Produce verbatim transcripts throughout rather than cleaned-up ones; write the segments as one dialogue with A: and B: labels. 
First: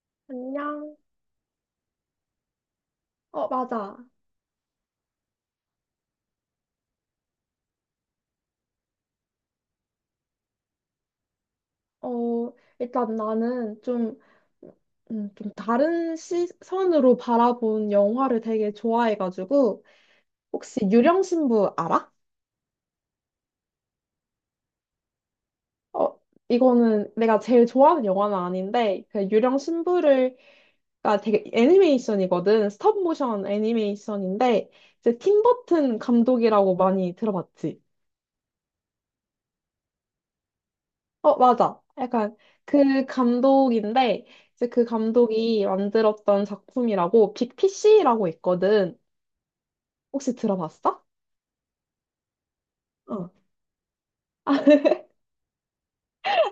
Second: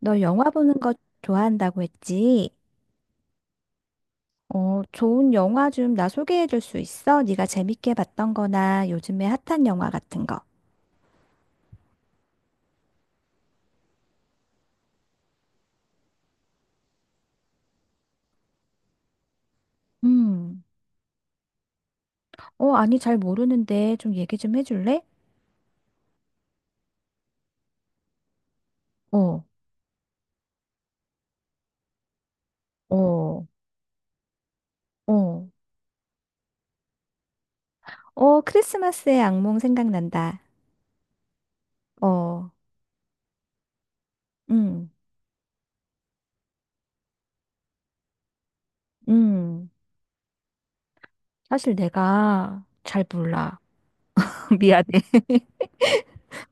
A: 너 영화 보는 거
B: 안녕.
A: 좋아한다고 했지?
B: 어, 맞아.
A: 어, 좋은 영화 좀 나 소개해 줄 수 있어? 네가 재밌게 봤던 거나 요즘에 핫한 영화 같은 거.
B: 어, 일단 나는 좀, 음, 좀 다른 시선으로 바라본 영화를 되게 좋아해가지고,
A: 음.
B: 혹시 유령신부 알아?
A: 어, 아니, 잘 모르는데 좀 얘기 좀 해줄래?
B: 어, 이거는 내가 제일 좋아하는 영화는 아닌데, 그
A: 어,
B: 유령신부를가 되게 애니메이션이거든.
A: 어,
B: 스톱모션 애니메이션인데, 이제 팀
A: 어.
B: 버튼 감독이라고 많이 들어봤지?
A: 어, 크리스마스의 악몽 생각난다.
B: 어, 맞아. 약간
A: 어,
B: 그 감독인데, 이제 그
A: 음,
B: 감독이 만들었던 작품이라고 빅피씨라고 있거든.
A: 음.
B: 혹시 들어봤어?
A: 사실 내가 잘
B: 어,
A: 몰라. 미안해.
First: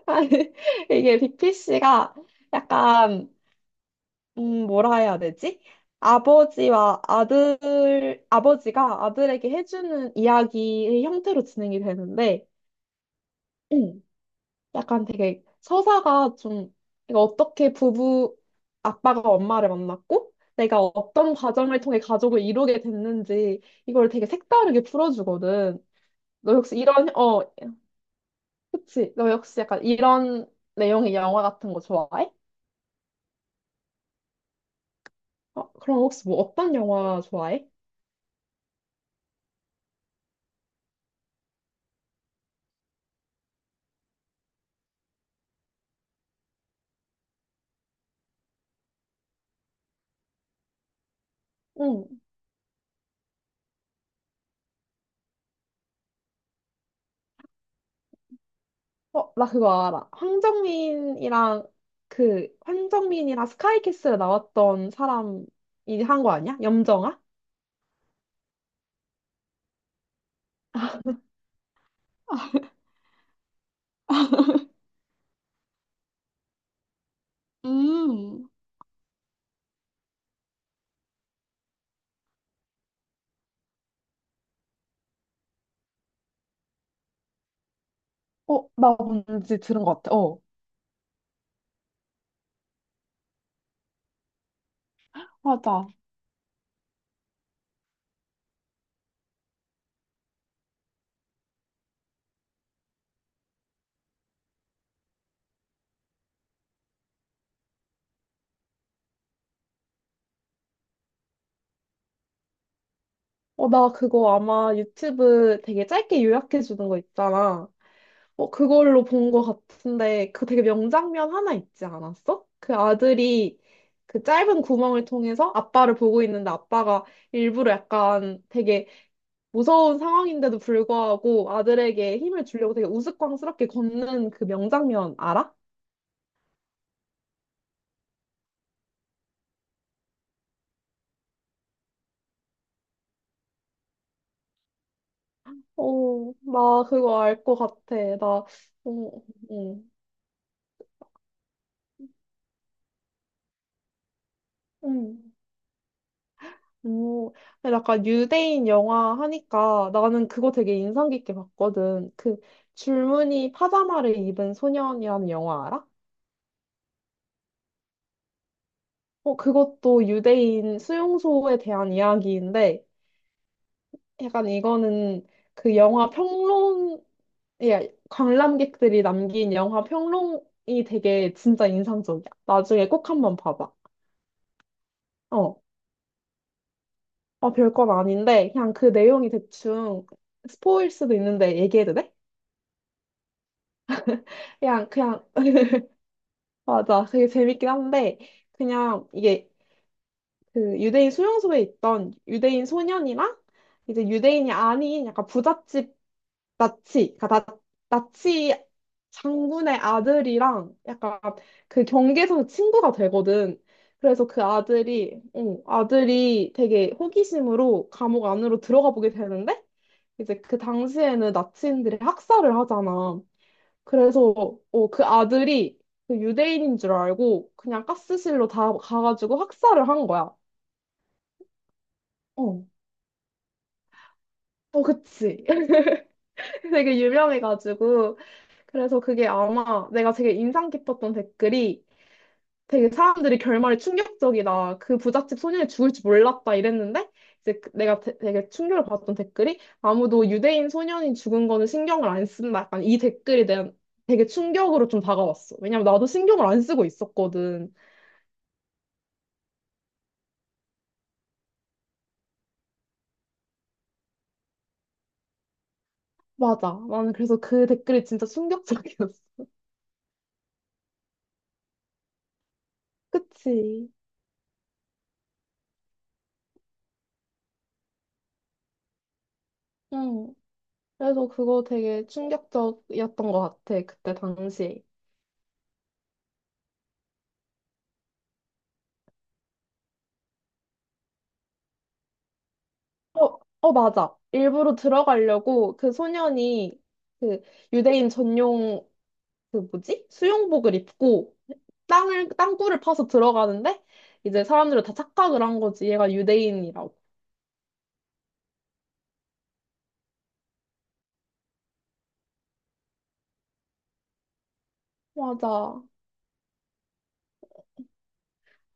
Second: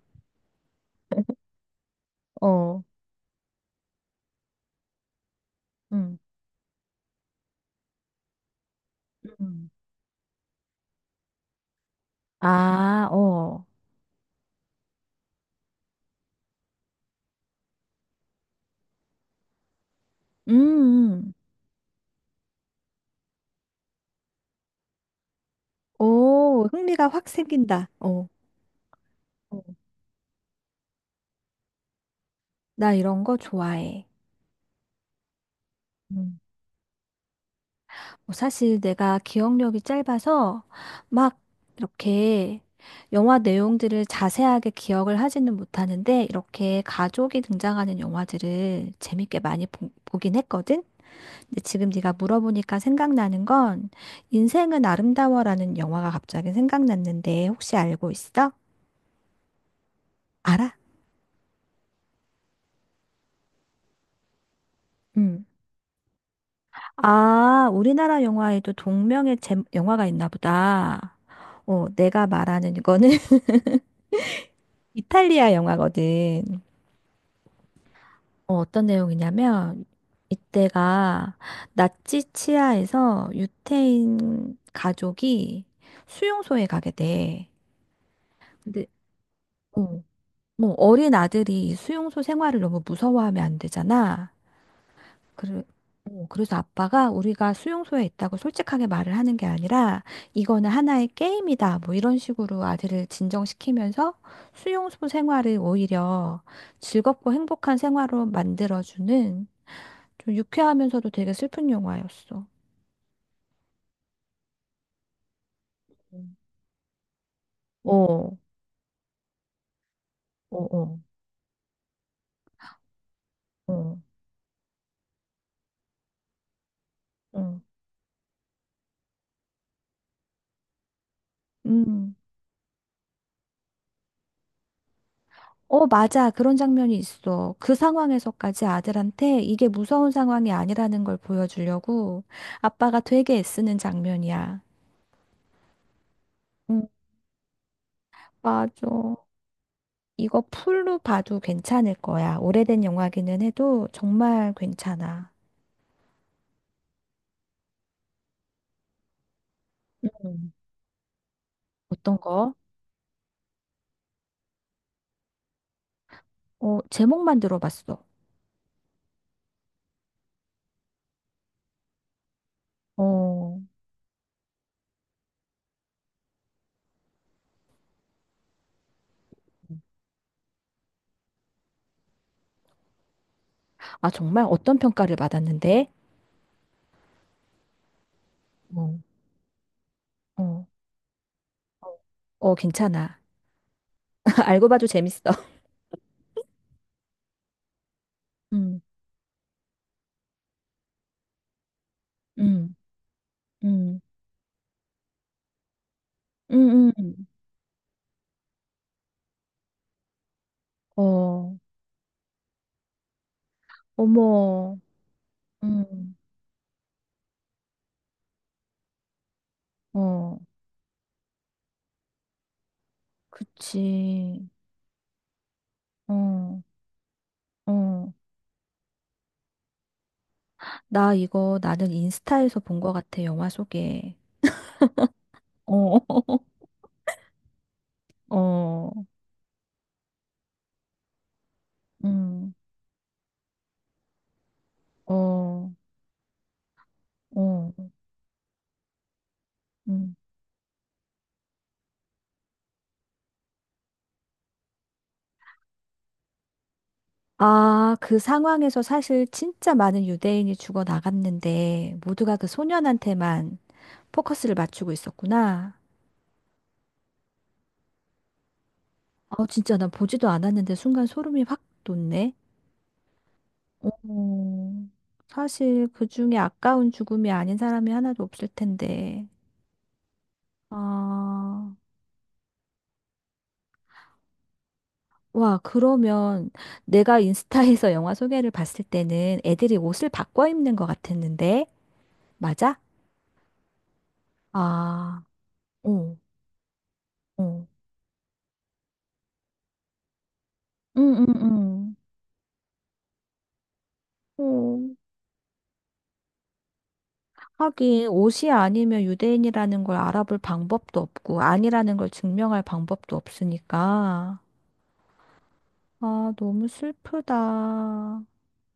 B: 아니, 이게 빅피씨가
A: 어,
B: 약간, 음, 뭐라 해야 되지?
A: 음,
B: 아버지와 아들, 아버지가 아들에게
A: 음.
B: 해주는 이야기의 형태로 진행이 되는데,
A: 아, 어.
B: 약간 되게 서사가 좀 그러니까 어떻게 부부 아빠가 엄마를 만났고
A: 음,
B: 내가
A: 음.
B: 어떤 과정을 통해 가족을 이루게 됐는지 이걸 되게 색다르게 풀어주거든. 너
A: 오,
B: 역시
A: 흥미가
B: 이런
A: 확
B: 어
A: 생긴다. 어.
B: 그치? 너
A: 어,
B: 역시 약간 이런 내용의 영화 같은 거 좋아해?
A: 나 이런 거 좋아해.
B: 어, 그럼 혹시 뭐
A: 음.
B: 어떤 영화 좋아해?
A: 뭐 사실 내가 기억력이 짧아서 막 이렇게 영화 내용들을 자세하게 기억을 하지는 못하는데 이렇게 가족이 등장하는 영화들을 재밌게 많이 보, 보긴 했거든. 근데 지금 네가
B: 응.
A: 물어보니까 생각나는 건 인생은 아름다워라는 영화가 갑자기 생각났는데 혹시 알고 있어?
B: 어, 나 그거 알아.
A: 알아?
B: 황정민이랑 그 황정민이랑 스카이캐슬에 나왔던
A: 음.
B: 사람이 한 거 아니야? 염정아?
A: 아, 우리나라 영화에도 동명의 제, 영화가 있나 보다. 어, 내가 말하는 이거는 이탈리아 영화거든.
B: 음.
A: 어, 어떤 내용이냐면 이때가 나치 치하에서 유태인 가족이 수용소에 가게 돼.
B: 어,
A: 근데
B: 나 뭔지 들은
A: 어,
B: 것 같아. 어,
A: 뭐 어린 아들이 이 수용소 생활을 너무 무서워하면 안 되잖아. 그래,
B: 맞아.
A: 어, 그래서 아빠가 우리가 수용소에 있다고 솔직하게 말을 하는 게 아니라 이거는 하나의 게임이다. 뭐 이런 식으로 아들을 진정시키면서 수용소 생활을 오히려 즐겁고 행복한 생활로 만들어주는 좀 유쾌하면서도 되게 슬픈 영화였어.
B: 어, 나 그거 아마 유튜브 되게 짧게
A: 음.
B: 요약해 주는 거 있잖아.
A: 어, 어,
B: 어, 그걸로 본 것 같은데, 그 되게
A: 어,
B: 명장면 하나 있지 않았어? 그 아들이
A: 어,
B: 그 짧은 구멍을 통해서 아빠를 보고 있는데 아빠가
A: 어.
B: 일부러 약간 되게 무서운 상황인데도 불구하고
A: 음.
B: 아들에게 힘을 주려고 되게 우스꽝스럽게 걷는 그 명장면 알아?
A: 어, 맞아. 그런 장면이 있어. 그 상황에서까지 아들한테 이게 무서운 상황이 아니라는 걸 보여주려고 아빠가 되게 애쓰는 장면이야.
B: 어, 나
A: 음,
B: 그거 알 것 같아. 나, 어,
A: 맞아.
B: 어,
A: 이거 풀로 봐도 괜찮을 거야. 오래된 영화기는 해도 정말 괜찮아.
B: 응. 오, 근데 약간 유대인 영화 하니까 나는 그거
A: 음,
B: 되게 인상 깊게 봤거든.
A: 어떤
B: 그
A: 거?
B: 줄무늬 파자마를 입은 소년이라는 영화 알아?
A: 어, 제목만 들어봤어.
B: 어, 그것도 유대인 수용소에 대한 이야기인데
A: 어,
B: 약간 이거는 그 영화 평론, 예, 관람객들이 남긴 영화 평론이 되게 진짜 인상적이야. 나중에 꼭 한번 봐봐.
A: 아, 정말 어떤 평가를
B: 어,
A: 받았는데?
B: 어, 별건 아닌데 그냥 그
A: 어,
B: 내용이 대충
A: 어,
B: 스포일 수도 있는데 얘기해도 돼?
A: 어, 괜찮아. 알고 봐도
B: 그냥
A: 재밌어.
B: 그냥 맞아. 되게 재밌긴 한데,
A: 음,
B: 그냥 이게 그 유대인 수용소에 있던 유대인
A: 음,
B: 소년이랑
A: 음,
B: 이제 유대인이 아닌 약간 부잣집
A: 음,
B: 나치,
A: 음.
B: 그러니까 나, 나치 장군의 아들이랑 약간
A: 어,
B: 그 경계에서 친구가 되거든. 그래서 그
A: 어머,
B: 아들이, 어,
A: 음,
B: 아들이 되게 호기심으로 감옥 안으로 들어가 보게 되는데,
A: 어,
B: 이제 그 당시에는 나치인들이 학살을 하잖아.
A: 그치,
B: 그래서 어, 그 아들이 그
A: 어,
B: 유대인인 줄 알고 그냥
A: 어.
B: 가스실로 다 가가지고 학살을 한 거야.
A: 나 이거 나는 인스타에서
B: 어,
A: 본 거 같아, 영화 소개.
B: 어, 그치.
A: 어,
B: 되게 유명해가지고.
A: 어,
B: 그래서 그게 아마 내가 되게 인상 깊었던 댓글이
A: 음,
B: 되게 사람들이 결말이 충격적이다. 그 부잣집 소년이
A: 어,
B: 죽을 줄 몰랐다 이랬는데 이제 그-
A: 어,
B: 내가 되- 되게 충격을 받았던 댓글이
A: 음,
B: 아무도 유대인 소년이 죽은 거는 신경을 안 쓴다. 약간 이 댓글이 한 되게 충격으로 좀 다가왔어. 왜냐면 나도 신경을 안 쓰고 있었거든.
A: 아, 그 상황에서 사실 진짜 많은 유대인이 죽어 나갔는데 모두가 그 소년한테만 포커스를 맞추고 있었구나.
B: 맞아. 나는 그래서 그 댓글이 진짜 충격적이었어.
A: 아, 진짜 난 보지도 않았는데 순간 소름이 확 돋네.
B: 그치.
A: 어, 사실 그 중에 아까운 죽음이 아닌 사람이 하나도 없을 텐데.
B: 응. 그래서 그거
A: 아,
B: 되게 충격적이었던 것 같아, 그때 당시.
A: 와, 그러면 내가 인스타에서 영화 소개를 봤을 때는 애들이 옷을 바꿔 입는 것 같았는데? 맞아?
B: 어, 어, 맞아. 일부러
A: 아,
B: 들어가려고 그
A: 응,
B: 소년이 그
A: 응,
B: 유대인 전용 그 뭐지? 수용복을
A: 응, 응,
B: 입고
A: 응.
B: 땅을, 땅굴을 파서 들어가는데 이제 사람들은 다
A: 응.
B: 착각을 한 거지. 얘가 유대인이라고.
A: 하긴 옷이 아니면 유대인이라는 걸 알아볼 방법도 없고 아니라는 걸 증명할 방법도 없으니까.
B: 맞아.
A: 아, 너무 슬프다.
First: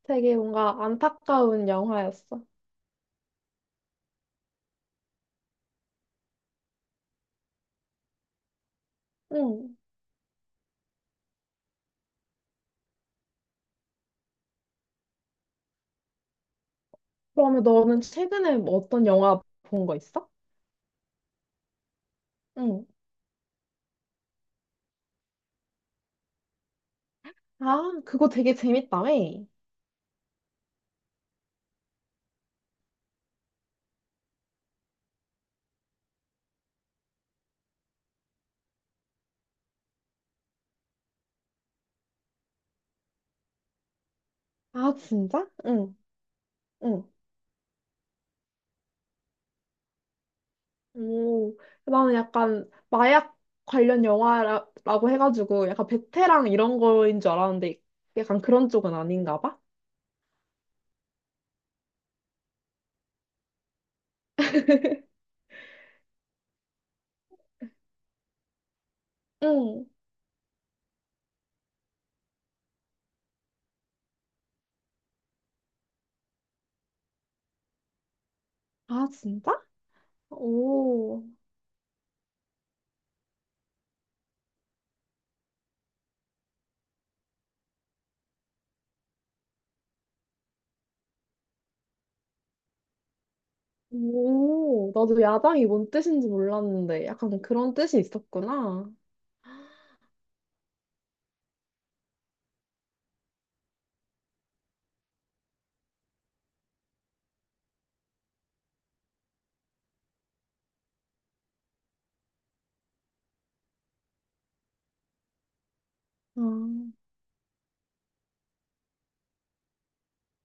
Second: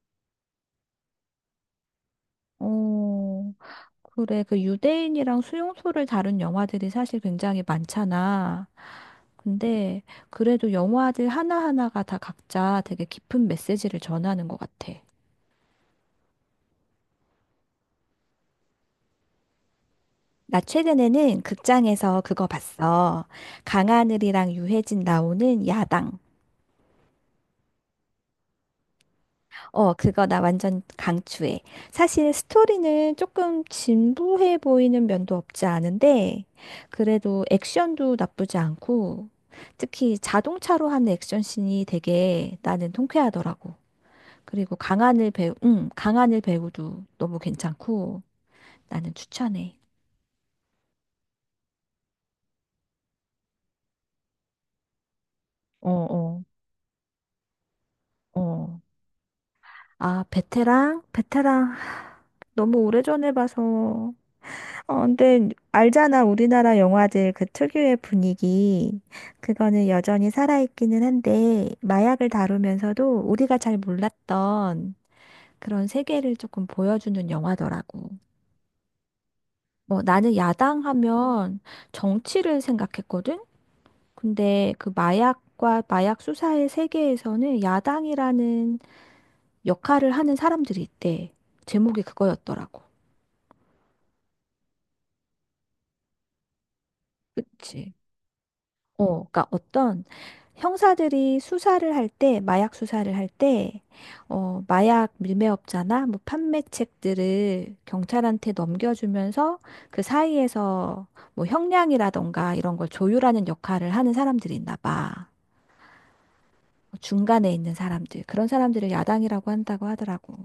B: 되게 뭔가 안타까운 영화였어.
A: 어, 그래. 그 유대인이랑 수용소를 다룬 영화들이 사실 굉장히 많잖아.
B: 응.
A: 근데 그래도 영화들 하나하나가 다 각자 되게 깊은 메시지를 전하는 것 같아.
B: 그러면 너는 최근에 뭐 어떤 영화 본 거 있어?
A: 나 최근에는 극장에서 그거
B: 응.
A: 봤어. 강하늘이랑 유해진 나오는 야당.
B: 아, 그거 되게 재밌다며.
A: 어, 그거 나 완전 강추해. 사실 스토리는 조금 진부해 보이는 면도 없지 않은데, 그래도 액션도 나쁘지 않고, 특히 자동차로 하는 액션 씬이 되게 나는 통쾌하더라고. 그리고
B: 아,
A: 강하늘
B: 진짜?
A: 배우, 음,
B: 응,
A: 강하늘 배우도
B: 응.
A: 너무 괜찮고, 나는 추천해.
B: 오, 나는 약간 마약 관련 영화라고 해가지고 약간
A: 어, 어,
B: 베테랑 이런 거인 줄 알았는데 약간 그런
A: 어.
B: 쪽은 아닌가 봐.
A: 아, 베테랑? 베테랑. 하, 너무 오래전에 봐서. 어, 근데 알잖아. 우리나라 영화들 그 특유의 분위기.
B: 응.
A: 그거는 여전히 살아있기는 한데, 마약을 다루면서도 우리가 잘 몰랐던 그런 세계를 조금 보여주는 영화더라고.
B: 아, 진짜?
A: 뭐 나는
B: 오,
A: 야당하면 정치를 생각했거든? 근데 그 마약과 마약 수사의 세계에서는 야당이라는 역할을 하는 사람들이 있대. 제목이 그거였더라고.
B: 오, 나도 야당이 뭔 뜻인지 몰랐는데 약간 그런
A: 그치.
B: 뜻이 있었구나.
A: 어, 그러니까 어떤 형사들이 수사를 할 때, 마약 수사를 할 때, 어, 마약 밀매업자나 뭐 판매책들을 경찰한테 넘겨주면서 그 사이에서 뭐 형량이라던가 이런 걸 조율하는 역할을 하는 사람들이 있나 봐.
B: 아,
A: 뭐 중간에 있는 사람들. 그런 사람들을 야당이라고 한다고 하더라고.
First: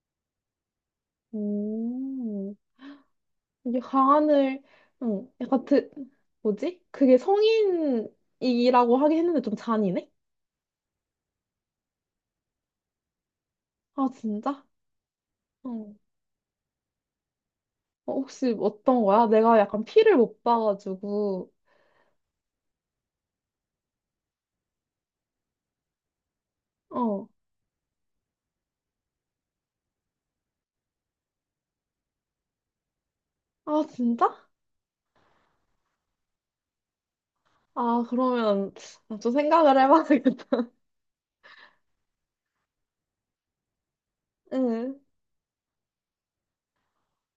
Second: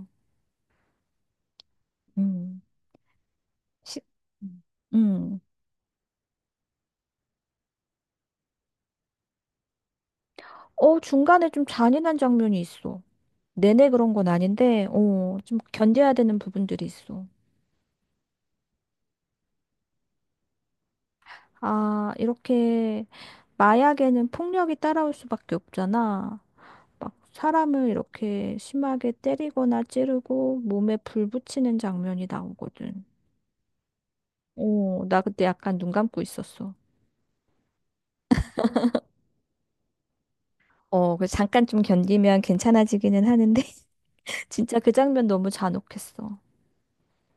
B: 오.
A: 음.
B: 이게
A: 시-
B: 가안을
A: 음.
B: 응,
A: 음.
B: 약간 드, 뭐지? 그게 성인이라고 하긴 했는데 좀 잔인해?
A: 어, 중간에 좀 잔인한 장면이 있어. 내내
B: 아
A: 그런 건
B: 진짜?
A: 아닌데, 어, 좀
B: 응.
A: 견뎌야 되는 부분들이 있어.
B: 어, 혹시 어떤 거야? 내가 약간 피를 못 봐가지고
A: 아, 이렇게 마약에는 폭력이 따라올 수밖에 없잖아. 막
B: 어.
A: 사람을 이렇게 심하게 때리거나 찌르고 몸에 불 붙이는 장면이 나오거든.
B: 아 진짜?
A: 어, 나 그때 약간 눈 감고 있었어.
B: 아 그러면 아, 좀 생각을 해봐야겠다.
A: 어, 그래서 잠깐 좀 견디면 괜찮아지기는 하는데, 진짜 그
B: 응.
A: 장면 너무 잔혹했어.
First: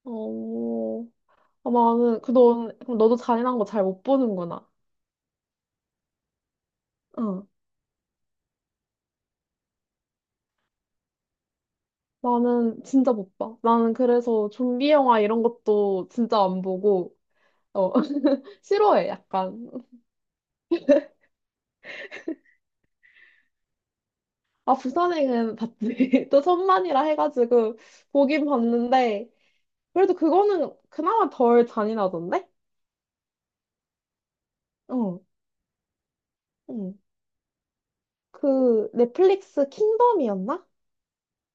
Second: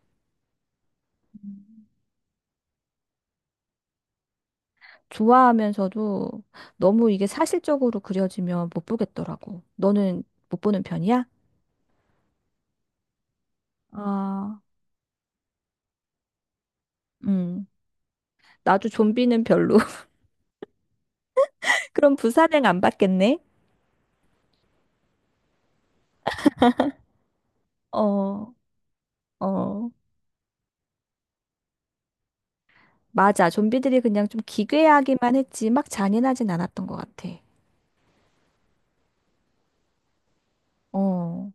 B: 어. 아, 나는 그 너 그럼 너도 잔인한 거 잘 못 보는구나.
A: 좋아하면서도 너무 이게
B: 응.
A: 사실적으로 그려지면 못 보겠더라고. 너는 못 보는 편이야?
B: 나는 진짜 못 봐. 나는 그래서
A: 아,
B: 좀비 영화 이런 것도 진짜 안 보고
A: 음,
B: 어
A: 나도
B: 싫어해
A: 좀비는
B: 약간.
A: 별로. 그럼 부산행 안 받겠네?
B: 아, 부산행은 봤지. 또 천만이라 해가지고 보긴
A: 어,
B: 봤는데,
A: 어,
B: 그래도 그거는 그나마 덜 잔인하던데?
A: 맞아. 좀비들이 그냥 좀
B: 어,
A: 기괴하기만 했지, 막 잔인하진 않았던
B: 응.
A: 것 같아.
B: 그 넷플릭스 킹덤이었나?
A: 어,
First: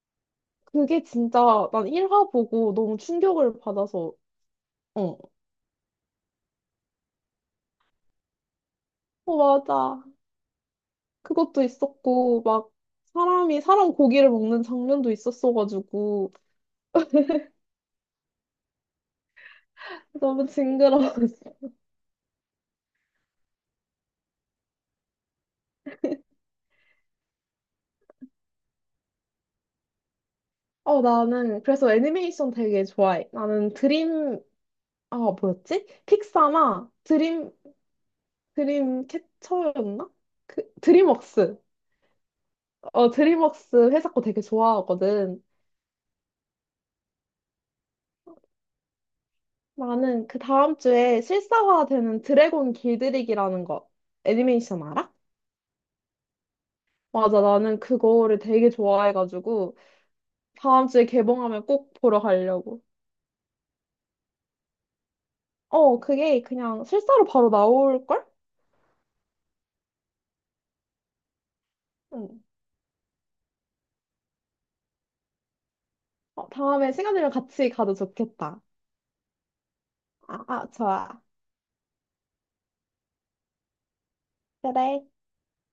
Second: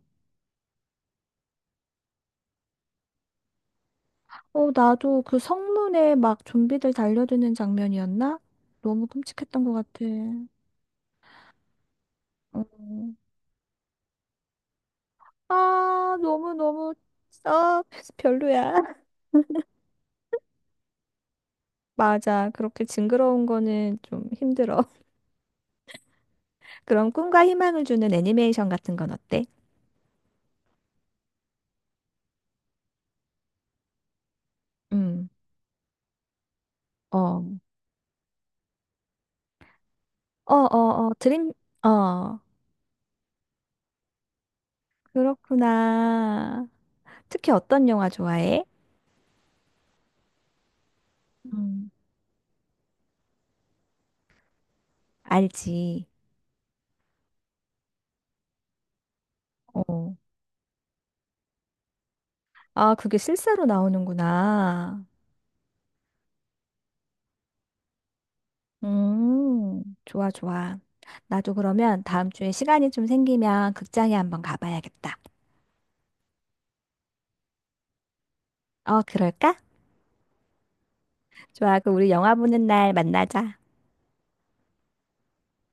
B: 그게 진짜 난 일 화 보고 너무 충격을 받아서,
A: 어,
B: 어,
A: 나도 그 성문에 막 좀비들 달려드는 장면이었나? 너무
B: 어,
A: 끔찍했던 것
B: 맞아.
A: 같아.
B: 그것도 있었고,
A: 어.
B: 막 사람이 사람 고기를 먹는 장면도
A: 아,
B: 있었어가지고,
A: 너무너무, 아, 별로야.
B: 너무 징그러웠어.
A: 맞아. 그렇게 징그러운 거는 좀 힘들어. 그럼 꿈과 희망을 주는 애니메이션 같은 건 어때?
B: 어, 나는 그래서 애니메이션 되게 좋아해. 나는 드림, 아,
A: 음.
B: 뭐였지? 픽사나 드림,
A: 어.
B: 드림 캐쳐였나?
A: 어,
B: 그
A: 어, 어, 드림,
B: 드림웍스.
A: 어,
B: 어, 드림웍스 회사 거 되게 좋아하거든.
A: 그렇구나. 특히 어떤 영화 좋아해?
B: 나는 그 다음 주에
A: 음.
B: 실사화되는 드래곤 길들이기라는 거 애니메이션 알아?
A: 알지.
B: 맞아, 나는 그거를 되게 좋아해가지고
A: 어.
B: 다음 주에 개봉하면 꼭 보러 가려고.
A: 아, 그게 실사로 나오는구나.
B: 어, 그게 그냥 실사로 바로 나올걸?
A: 음, 좋아, 좋아. 나도 그러면 다음
B: 응.
A: 주에 시간이 좀 생기면 극장에 한번 가봐야겠다.
B: 어, 다음에 시간 되면 같이 가도 좋겠다.
A: 어, 그럴까?
B: 아, 아, 좋아.
A: 좋아, 그 우리 영화 보는 날 만나자.
B: 그래.